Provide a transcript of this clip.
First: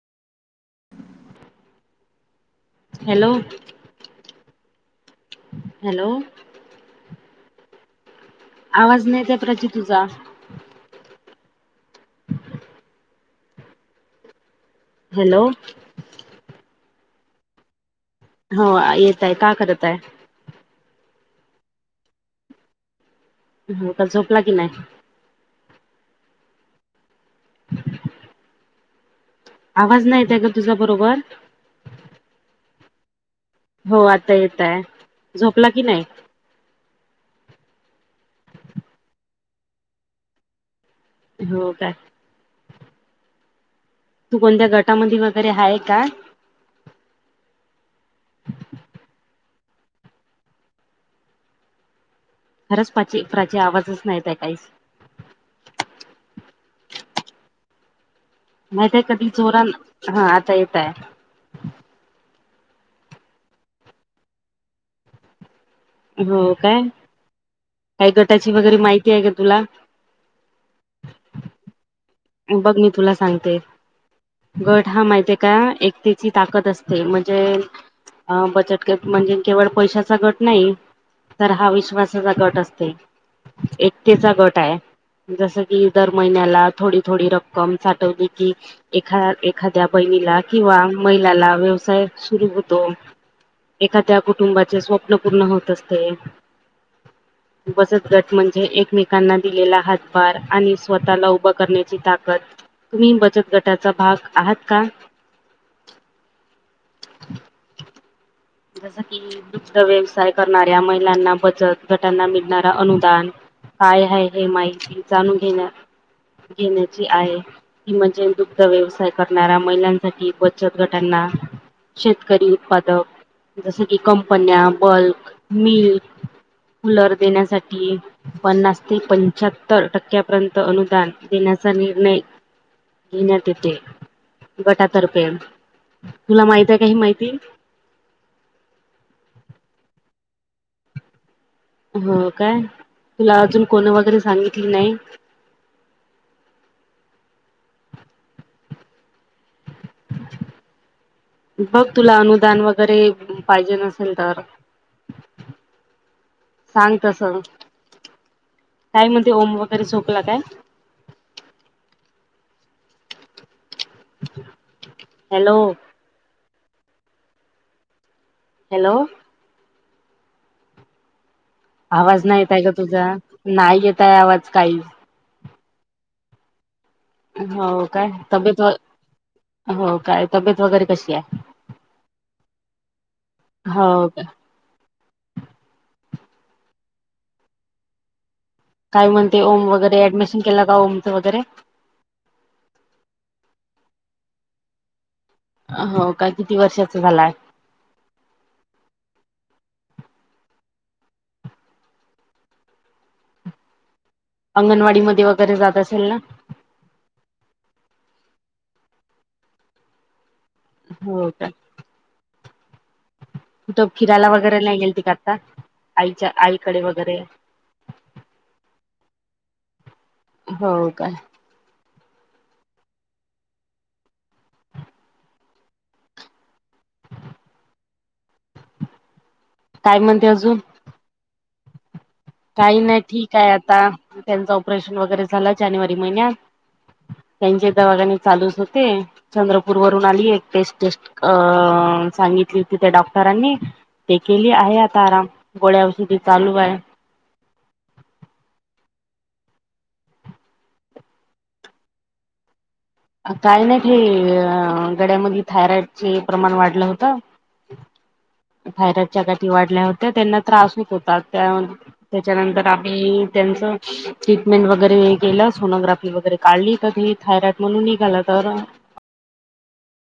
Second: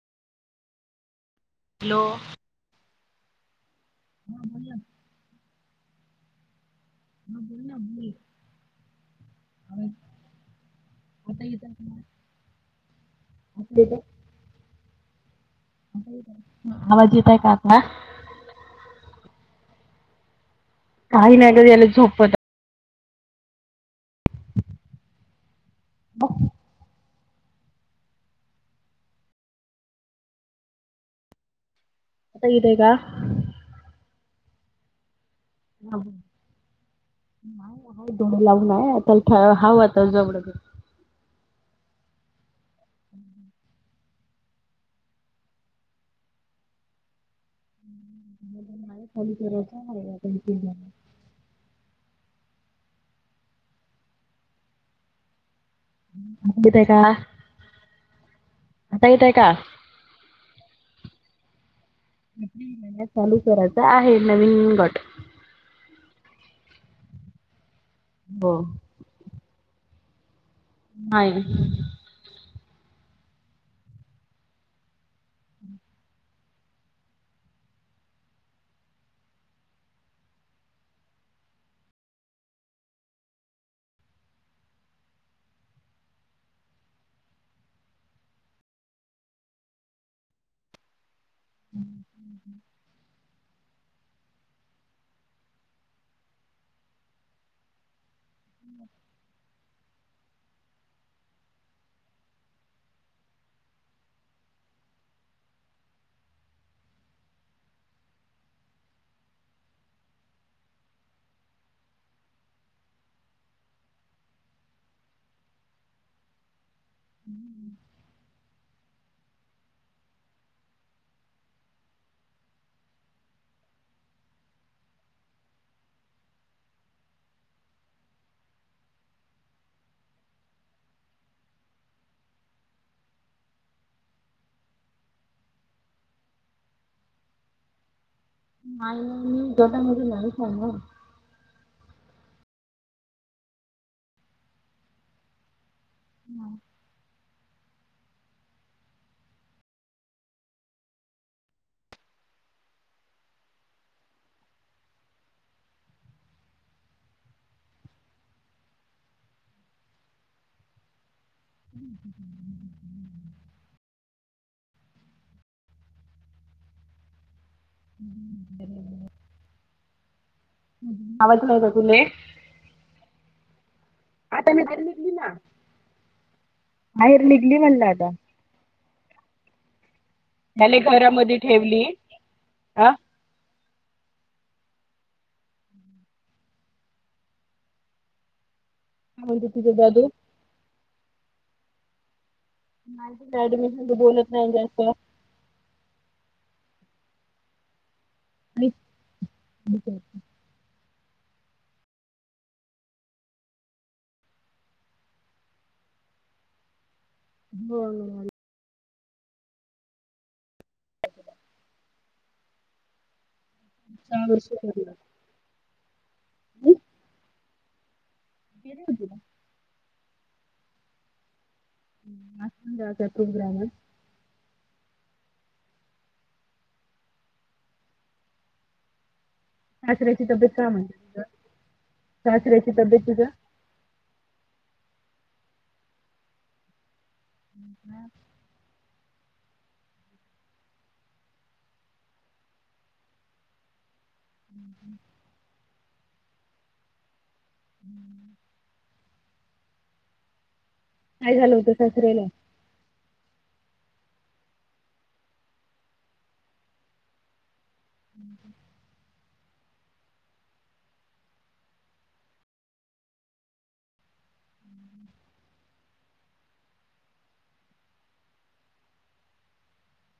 Hello hello हा बोला hello हा बोला [inaudible] आवाज नाही येत प्रती तुझा? आता येतो का नाही? आता येतोय. हॅलो आवाज येत आहे का आता? हो येतंय काय करत आहे? काही नाही याला झोपवत हो का? झोपला की नाही? [unintelligible] आवाज नाहीे येत आहे ग तुझा बरोबर? आता येतोय का? हो, आता येताय झोपला की नाही? बोल. नाही [unintelligible] लावूनाय त्याल थो हाव आता जवळ घे हो काय? [inaudible] तू कोणत्या गटामधी वगैरे आहे काय? [unintelligible] खरंच, पाची, प्राची, आवाजच नाही येतंय काही [unintelligible] का? माहीताय, आता कधी येतय का? जोरान, हा, आता येताय. [unintelligible] चालू करायचं आहे. नवीन गट हो काय? काय गटाची हो वगैरे माहिती आहे का तुला? नाही. बग मी तुला सांगते. गट हा माहितेय का एकतेची ताकत असते, म्हणजे, अ, बचत गट म्हणजे केवळ पैशाचा गट नाही. तर हा विश्वासाचा गट असतंय. एकतेचा गटा आहे, जसं की दर महिन्याला थोडी थोडी रक्कम साठवली कि एखा एखाद्या बहिणीला किंवा महिलाला व्यवसाय सुरू होतो. एखाद्या कुटुंबाचे स्वप्न पूर्ण होत असते. बचत गट म्हणजे एकमेकांना दिलेला हातभार आणि स्वतःला उभा करणे ची ताकद तुम्ही बचत गटाचा भाग आहेत का? जसं की, दुग्ध व्यवसाय करणाऱ्या महिलांना, बचत गटांना मिळणारा अनुदान काय आहे हि माहिती जाणून घेणं घेण्याची आहे ती म्हणजे दुग्ध-व्यवसाय करणाऱ्या महिलांसाठी, बचत गटांना, शेतकरी उत्पादक जसं की, कंपन्या, बल्क मिल्क कुलर देण्यासाठी पन्नास ते पंच्याहत्तर टक्क्यांपर्यंत अनुदान देण्याचा निर्णय घेण्यात येते, गटातर्फे, तुला माहिताय काय ही माहिती? [unintelligible] हो काय? तुला अजून कोण वगैरे सांगितली नाई? [inaudible] बग तुला अनुदान वगैरे पायजेन असेल तर सांग तसं. काय म्हणते ओम वगैरे झोपला काय? [inaudible] हॅलो. [inaudible] हॅलो. [unintelligible] आवाज नाई येताय ग तुझा, नाय येताय आवाज आता मी बाहेर काईच. निघली ना. बाहेर निघली म्हणलं हो आता. काय, तब्येत व हो काय? तब्येत ह्याले वगैरे कशी घरामध्ये आहे ठेवली, आं? हो का? काय म्हणते ओम तुझे दादू? वगैरे, ऍडमिशन केलं का ओमचं वगैरे? नाई त्याच्या ऍडमिशन त बोलत नाई जास्त. अं हो का किती वर्षाचा झालाय? [unintelligible] अंगणवाडी मध्ये वगैरे जात असेल ना? हो हो हो. हो का? कुठ सहा फिरायला वर्ष वगैरे नाही गेलती का आता? आईच्या आईकडे वगैरे? गेले होती ना. हो का? [unintelligible] काय सासऱ्याची म्हणते तब्येत अजून का म्हणते तुझ्या? सासऱ्याची काही नाही तब्येत तुझ्या ठीक आहे आता, त्यांचं ऑपरेशन वगैरे झालं जानेवारी महिन्यात त्यांचे दवाखाने चालूच होते. चंद्रपूर वरून आली एक टेस्ट -टेस्ट अ सांगितली होती त्या डॉक्टरांनी ते केली आहे आता आराम, गोळ्या औषधी चालू आय. हम्म. काय झालं होतं सासऱ्याला? काही नाही ते गड्यामध्ये थायरॉइड चे प्रमाण वाढलं होतं थायरॉईडच्या गाठी वाढल्या होत्या त्यांना त्रास होत होता त्या त्याच्यानंतर आम्ही त्यांच ट्रीटमेंट वगैरे केलं, सोनोग्राफी वगैरे काढली का ती थायरॉइड म्हणून निघालं तर